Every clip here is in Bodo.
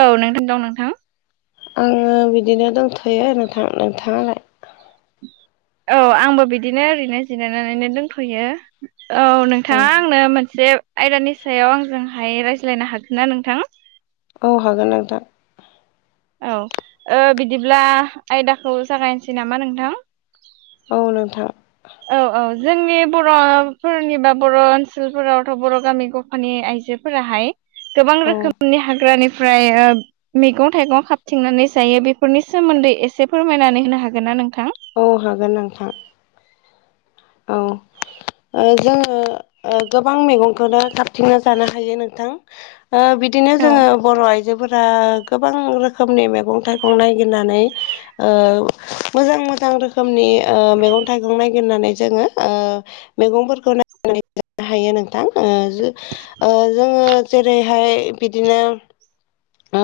औ नोंथां दं नोंथां। आङो बिदिनो दंथ'यो नोंथां। नोंथाङालाय? औ आंबो बिदिनो ओरैनो जिरायनानैनो दंथ'यो। औ औ नोंथाङा आंनो मोनसे आयदानि सायाव आंजोंहाय रायज्लायनो हागोन ना नोंथां? औ हागोन नोंथां। औ ओ बिदिब्ला आयदाखौ जागायनोसै नामा नोंथां? औ नोंथां। औ औ जोंनि बर'फोरनि बा बर' ओनसोलफोरावथ' बर' गामिखौ माने आइजोफोराहाय गोबां औ रोखोमनि हाग्रानिफ्राय ओ मैगं थाइगं खाबथिंनानै जायो बेफोरनि सोमोन्दै एसे फोरमायनानै होनो हागोन ना नोंथां? औ हागोन नोंथां। औ ओ जोङो ओ गोबां मेगंखौनो खाबथिंनो जानो हायो नोंथां। ओ बिदिनो औ जोङो बर' आइजोफोरा गोबां रोखोमनि मैगं थाइगं नायगिरनानै ओ मोजां मोजां रोखोमनि ओ मैगं थाइगं नायगिरनानै जोङो ओ मैगंफोरखौ [inaudible] जानो हायो नोंथां ओ जो ओ जोङो जेरैहाय बिदिनो ओ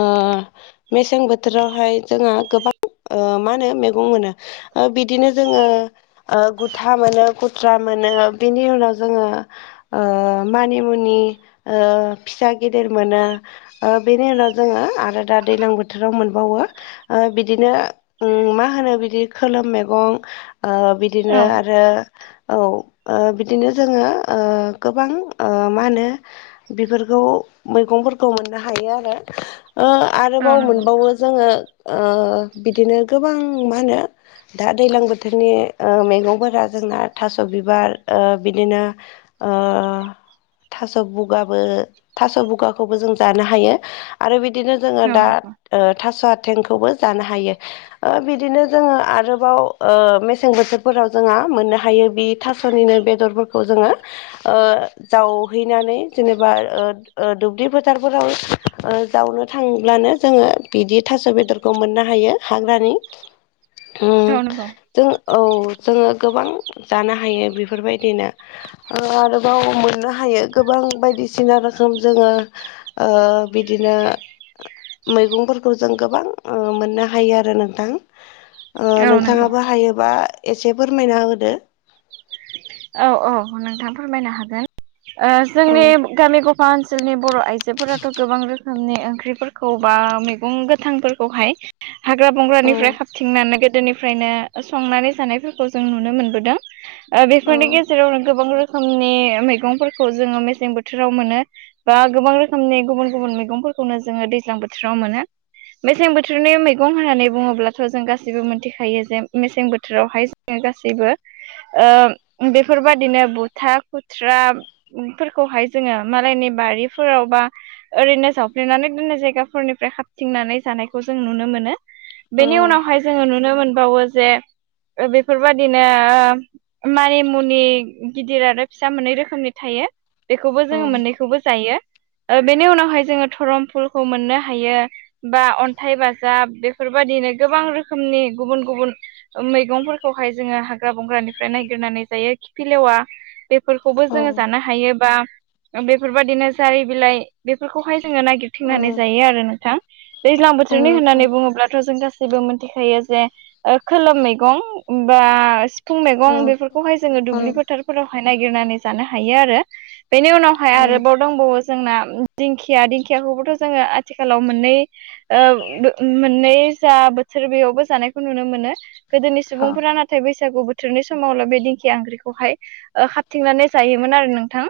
मेसें बोथोरावहाय जोंहा गोबां ओ मा होनो मैगं मोनो। ओ बिदिनो जोङो ओ गुथा मोनो गुथ्रा मोनो बेनि उनाव जोङो ओ मानि मुनि ओ फिसा गेदेर मोनो ओ बेनि उनाव जोङो आरो दा दैलां बोथोराव मोनबावो ओ बिदिनो उम मा होनो बिदि खोलोम मैगं ओ बि औ दिनो आरो औ ओ बिदिनो जोङो ओ गोबां ओ मा होनो बेफोरखौ मैगंफोरखौ मोननो हायो आरो। ओ औ आरोबाव नंगौ मोनबावो जोङो ओ बिदिनो गोबां मा होनो दा दैलां बोथोरनि ओ मैगंफोरा जोंना थास' बिबार ओ बिदिनो ओ थास' बुगाबो थास' बुगाखौबो जों जानो हायो। आरो बिदिनो जोङो औ दा नंगौ ओ थास'आथेंखौबो जानो हायो। ओ बिदिनो जोङो आरोबाव ओ मेसें बोथोरफोराव जोंहा मोननो हायो बि थास'निनो बेदरफोरखौ जोङो ओ जावहैनानै जेनेबा ओ ओ दुब्लि फोथारफोराव ओ जावनो थांब्लानो जोङो बिदि थास' बेदरखौ मोननो हायो हाग्रानि। अ औ नंगौ जों औ जोङो गोबां जानो हायो बेफोरबायदिनो। ओ आरोबाव मोननो हायो गोबां बायदिसिना रोखोम जोङो ओ बिदिनो मैगंफोरखौ जों गोबां ओ मोननो हायो आरो नोंथां। ओ औ नंगौ नोंथाङाबो हायोबा एसे फोरमायना होदो। औ औ नोंथां फोरमायनो हागोन। ओ औ जोंनि गामि गफा ओनसोलनि बर' आइ जोफोराथ' गोबां रोखोमनि ओंख्रिफोरखौ बा मैगं गोथांफोरखौहाय हाग्रा औ बंग्रानिफ्राय खाबथिंनानै गोदोनि निफ्रायनो ओ संनानै जानायफोरखौ जों नुनो मोनबोदों। ओ औ बेफोरनि गेजेराव [unintelligible] गोबां रोखोमनि मैगंफोरखौ जोङो मेसें बोथोराव मोनो। बा गोबां रोखोमनि गुबुन गुबुन मैगंफोरखौनो जोङो दैज्लां बोथोराव मोनो। मेसें बोथोरनि मैगं होननानै बुङोब्लाथ' जों गाससिबो मोनथिखायो जे मेसें बोथोरावहाय गासैबो ओ बेफोरबा दिनो बुथा खुथ्राफोरखौहाय जोङो मालायनि बारिफोराव बा ओरैनो जावफ्लेनानै दोननाय जायगाफोरनिफ्राय खाबथिंनानै जानायखौ जों नुनो मोनो। औ बेनि उनावहाय जोङो नुनो मोनबावो जे ओ बेफोरबायदिनो ओ मानिमुनि गिदिर आरो फिसा मोननै रोखोमनि थायो। बेखौबो औ जोङो मोननैखौबो जायो। ओ बेनि उनावहाय जोङो धरम फुलखौ मोननो हायो। बा अन्थाइ बाजाब बेफोरबादिनो गोबां रोखोमनि गुबुन गुबुन ओ मैगंफोरखौहाय जोंङो हाग्रा बंग्रानिफ्राय नायगिरनानै जायो‌। खिफिलेवा बेफोरखौबो जोंङो जानो हायो बा बेफोरबायदिनो जारि बिलाइ बेफोरखौहाय जोङो नागिरथिंनानै जायो आरो नोंथां। दैज्लां बोथोरनि होननानै बुंङोब्लाथ' जों गा गासैबो मोनथिखायो जे ओ खोलोम मैगं बा फुं मैगं बेफोरखौहाय जोङो दुब्लि फोथारफोरावहाय नागिरनानै जानो हायो आरो बेनि उनाव हाय आरोबाव दंबावो जोंना दिंखिया। दिंखियाखौबोथ' जोङो आथिखालाव मोननै ओ मोननै जा बोथोर बेयावबो जानायखौ नुनो मोनो। गोदोनि सुबुंफोरा नाथाय बैसागु बोथोरनि समावल' बे दिंखिया ओंख्रि खौहाय ओ खाबथिंनानै जायोमोन आरो नोंथां।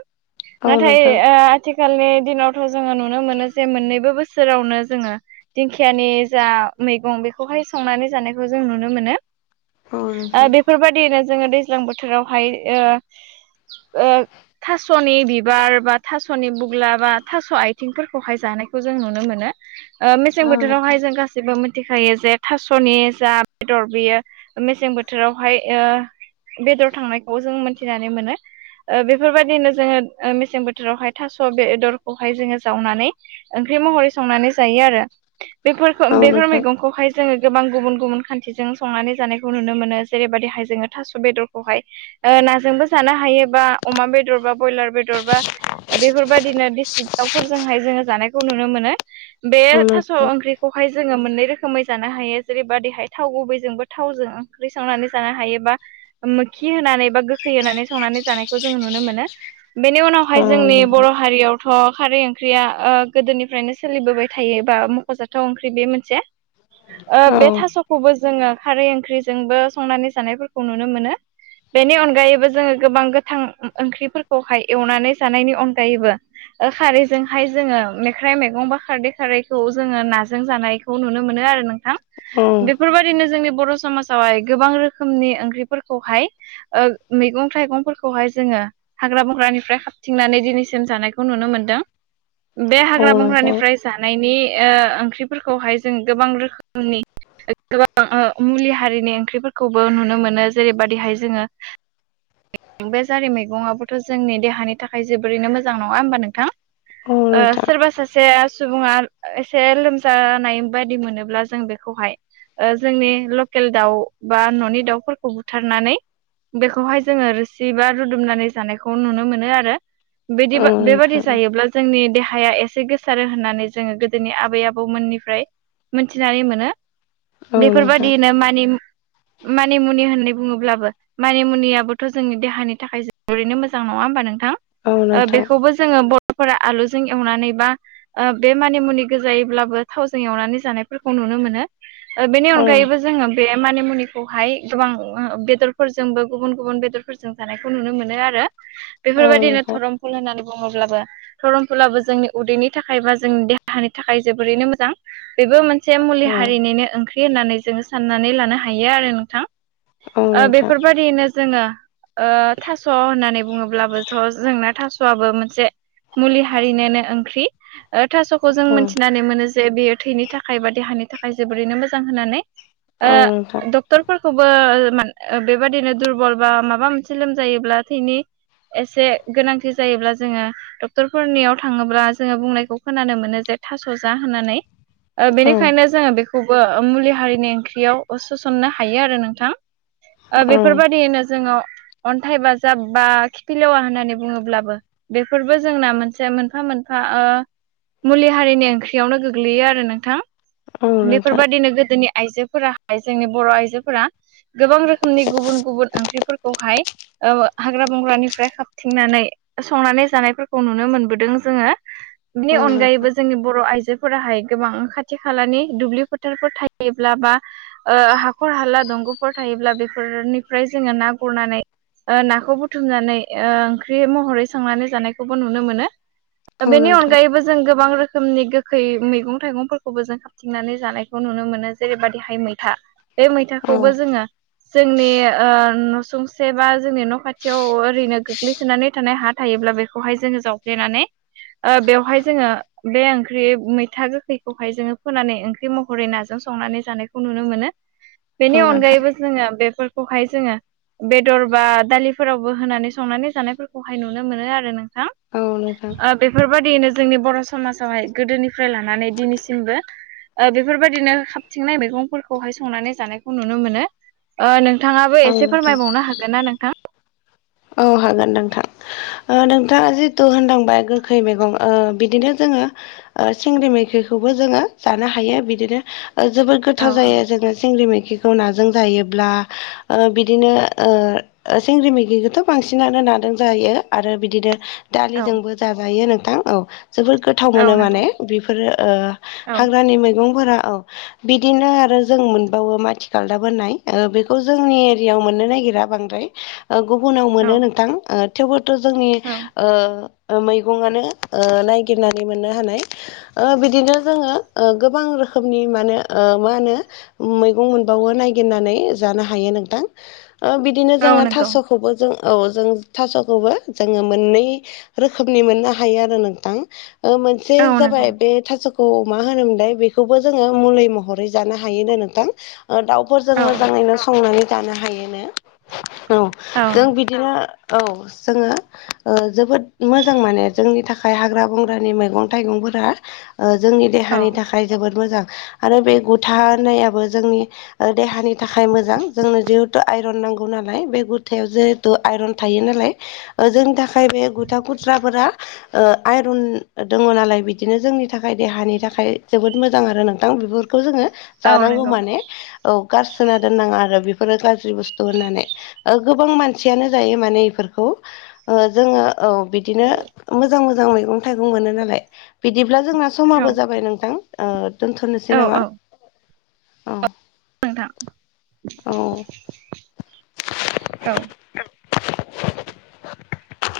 औ नोंथां नाथाय ओ [unintelligible] आथिखालनि दिनावथ' जोङो नुनो मोनो जे मोननैबो बोसोरावनो जोङो दिंखियानि जा मैगं बेखौहाय संनानै जानायखौ जों नुनो मोनो। औ ओ बेफोरबायदियैनो जोङो दैज्लां बोथोरावहाय ओ ओ थास'नि बिबार, बा थास'नि बुग्ला, बा थास' आथिंफोरखौहाय जानायखौ जों नुनो मोनो। ओ मेसें औ नोंथां औ नोंथां बोथोरावहाय जों गास सैबो मोनथिखायो जे थास'नि जा बेदर बियो मेसें बोथोरावहाय ओ बेदर थांनायखौ जों मोनथिनानै मोनो। ओ बेफोरबायदिनो जोङो ओ मेसें बोथोरावहाय थास' बेदरखौहाय जोङो जावनानै ओंख्रि महरै संनानै जायो आरो बेफोरखौ औ बेफोर नोंथां औ नोंथां मैगंखौहाय जोङो गोबां गुबुन गुबुन खान्थिजों संनानै जानायखौ नुनो मोनो। जेरैबादिहाय जोङो थास' बेदरखौहाय ओ नाजोंबो जानो हायोबा अमा बेदरबा बयलार बेदर बा बेफोरबायदिनो देसि दाउफोरजोंहाय जोङो जानायखौ नुनो मोनो। बे औ थास' नोंथां ओंख्रि खौहाय जोङो मोननै रोखोमै जानो हायो। जेरैबादिहाय थाव गुबैजोंबो थावजों ओंख्रि संनानै जानो हायो बा ओ मोखि होनानै बा गोखै होनानै संनानै जानायखौ जोङो नुनो मोनो। बेनि औ उनावहाय जोंनि नोंथां बर' हारियाव थ' खारै ओंख्रिया ओ गोदोनिफ्रायनो सोलिबोबाय थायो बा मख'जाथाव ओंख्रि बे मोनसे। ओ बे थास'खौबो जोङो खारै ओंख्रिजोंबो संनानै जानायफोरखौ नुनो मोनो। बेनि अनगायैबो जोङो गोबां गोथां ओंख्रिफोरखौहाय एवनानै जानायनि अनगायैबो ओ खारैजोंहाय जोङो मेख्राइ मैगं बा खारदै खारैखौ जोङो नाजों जानाय खौ नुनो मोनो आरो नोंथां। औ औ बेफोरबायदिनो जोंनि बर' समाजावहाय गोबां रोखोमनि ओंख्रिफोरखौहाय ओ मैगं थाइगंफोरखौहाय जोंङो हाग्रा बंग्रानिफ्राय हाबथिंनानै दिनैसिम जानायखौ नुनो मोनदों बे हाग्रा नोंथां बंग्रानिफ्राय जानायनि ओ ओंख्रिफोरखौहाय जों गोबां रोखोमनि गोबां ओ मुलि हारिनि ओंख्रिफोरखौबो नुनो मोनो जेरैबादिहाय जोंङो बे जारि मैगंआबोथ' जोंनि देहानि थाखाय जोबोरैनो मोजां नङा होमबा नोंथां। औ नोंथां औ ओ सोरबा सा एसे सुबुंङा एसे लोमजानाय बायदि मोनोब्ला जों बेखौहाय ओ जोंनि लकेल दाउ बा न'नि दाउफोरखौ बुथारनानै बेखौहाय जोंङो रोसि बा रुदुमनानै जानायखौ नुनो मोनो आरो। बिदि बेबादि नोंथां जायोब्ला जोंनि देहाया एसे गोसारो होननानै जोंङो गोदोनि आबै आबौमोननिफ्राय मिथिनानै मोनो। औ नोंथां बेफोरबादिनो मानि मानिमुनि होननानै बुंङोब्लाबो मानि मुनियाबोथ' जोंनि देहानि थाखाय जोबोरैनो मोजां नंङा होमबा नोंथां? औ नोंथां बेखौबो जोंङो बर'फोरा आलुजों एवनानै बा ओ बे मानि मुनि गोजायैब्लाबो थावजों एवनानै जानायफोरखौ नुनो मोनो। बेनि औ अनगायैबो जोंङो बे मानि मुनिखौहाय गोबां बेदर फोरजोंबो गुबुन गुबुन बेदरफोरजों जानायखौ नुनो मोनो। आरो औ बेफोरबायदिनो नोंथां धरम [unintelligible] होननानै बुङोब्लाबो धरम फुलाबो जोंनि उदैनि थाखाय बा जोंनि देहानि थाखाय जोबोरैनो मोजां। बेबो मोनसे मुलि ओम हारिनिनो ओंख्रि होननानै जोङो साननानै लानो हायो आरो नोंथां। औ नोंथां। ओरैनो जोङो थास' होननानै बुङोब्लाबोथ' जोंना थास'आबो मोनसे मुलि हारिनोनो ओंख्रि। थास'खौ जों ओम मोनथिनानै मोनो जे बेयो थैनि थाखाय बा देहानि थाखाय जोबोरैनो मोजां होननानै। ओ औ नोंथां डक्टरफोरखौबो [inaudible] बेबादिनो दुरबल बा माबा मोनसे लोमजायोब्ला थैनि एसे गोनांथि जायोब्ला जोङो डक्टरफोरनियाव थाङोब्ला जोङो बुंनायखौ खोनानो मोनो जे थास' जा होननानै। ओम बेनिखायनो जोङो बेखौबो मुलि हारिनि ओंख्रियाव सोसननो हायो आरो नोंथां। ओम बेफोरबायदियैनो जोङो अन्थाइ बाजाब बा खिफिलेवा होननानै बुङोब्लाबो बेफोरबो जोंना मोनसे मोनफा मोनफा ओ मुलि हारिनि ओंख्रियावनो गोग्लैयो आरो नोंथां। औ नोंथां बेफोरबायदिनो गोदोनि आइजोफोराहाय जोंनि बर' आइजोफोरा गोबां रोखोमनि गुबुन गुबुन ओंख्रिफोरखौहाय हाग्रा बंग्रानिफ्राय हाबथिंनानै संनानै जानायफोरखौ नुनो मोनबोदों जोङो। बिनि औ नोंथां अनगायैबो जोंनि बर' आइजो फोराहाय गोबां खाथि खालानि दुब्लि फोथारफोर थायोब्ला बा हाखर हाला दंग'फोर थायोब्ला बेफोरनिफ्राय जोङो ना गुरनानै ओ नाखौ बुथुमनानै ओ ओंख्रि महरै संनानै जानायखौबो नुनो मोनो। औ बेनि नोंथां अनगायैबो जों गोबां रोखोमनि गोखै मैगं थाइगंफोरखौबो जों थिनानै जानायखौ नुनो मोनो जेरैबादिहाय मैथा बे औ मैथाखौबो जोङो जोंनि ओ न'सुंसे बा जोंनि न' खाथियाव ओरैनो गोग्लैसोनानै थानाय हा थायोब्ला बेखौहाय जोङो जावफ्लेनानै ओ बेवहाय जोङो बे ओंख्रि मैथा गोखैखौहाय जोङो फोनानै ओंख्रि महरै नाजों संनानै जानायखौ नुनो मोनो। [inaudible] बेनि अनगायैबो जोङो बेफोरखौहाय जोङो बेदर बा दालिफोरावबो होनानै संनानै जानायफोरखौहाय नुनो मोनो आरो नोंथां। औ नोंथां बेफोरबायदियैनो जोंनि बर' समाजावहाय गोदोनिफ्राय लानानै दिनैसिमबो बेफोरबायदिनो खाबथिंनाय मैगंफोरखौहाय संनानै जानायखौ नु मोनो। नुनो मोनो नोंथाङाबो औ एसे नोंथां फोरमायबावनो हागोन ना नोंथां। औ हागोन नोंथां। नोंथाङा जिथु होनदांबाय गोखै मैगं ओ बिदिनो जोङो सिंग्रि मैखैखौबो जोङो जानो हायो बिदिनो जोबोद औ गोथाव जायो जोङो सिंग्रि मैखिखौ खौ नाजों जायोब्ला बिदिनो सिंग्रि मैगिखौथ' बांसिनानो नादों जायो आरो बिदिनो दालिजोंबो जाजायो नोंथां औ जोबोद गोथाव गोथाव औ मोनो नंगौ माने बेफोरो औ हाग्रानि मैगंफोरा औ बिदिनो आरो जों मोनबावो माथि खालदाब होननाय बेखौ जोंनि एरियाव मोननो नागिरा। बांद्राय गुबुनाव औ मोनो नोंथां थेवबोथ' जोंनि औ ओ मैगंआनो ओ नायगिरनानै मोननो हानाय। ओ बिदिनो जोङो गोबां रोखोमनि ओ माने मा होनो। मैगं मोनबावो नायगिरनानै जानो हायो नोंथां बिदिनो औ जोङो नंगौ थास' खौबो जों औ जों थास'खौबो जोङो मोननै रोखोमनि मोननो हायो आरो नोंथां मोनसे औ नंगौ जाबाय बे थास' मा होनोमोनलाय बेखौबो जोङो मुलि महरै जानो हायोनो नोंथां दाउ। औ मोैनो संनानै ज ह औ जों। बिदिनो औ जोङो जोबोद मोजां माने जोंनि थाखाय हाग्रा बंग्रानि मैगं थाइगंफोरा। ओ जोंनि औ देहानि थाखाय जोबोद मोजां आरो बे गुथानायाबो जोंनि। ओ देहानि थाखाय मोजां जोंनो जिहेथु आइरन नांगौ नालाय बे। गुथायाव जिहेथु आयरन थायो नालाय जोंनि थाखाय बे गुथा गुथ्राफोरा। ओ आइरन दङ नालाय बिदिनो जोंनि थाखाय देहानि थाखाय जोबोद मोजां आरो नोंथां बेफोरखौ जोङो। औ जानांगौ नंगौ माने औ गारसोना दोननाङा आरो बेफोरो गाज्रि बुस्थु होननानै। गोबां मानसियानो जायो माने इफोरखौ जोङो। औ बिदिनो मोजां मोजां मैगं थाइगं मोनो नालाय। बिदिब्ला जोंना औ समाबो जाबाय नोंथां औ दोनथ'नोसै नामा। औ औ। नोंथां औ औ। [inaudible]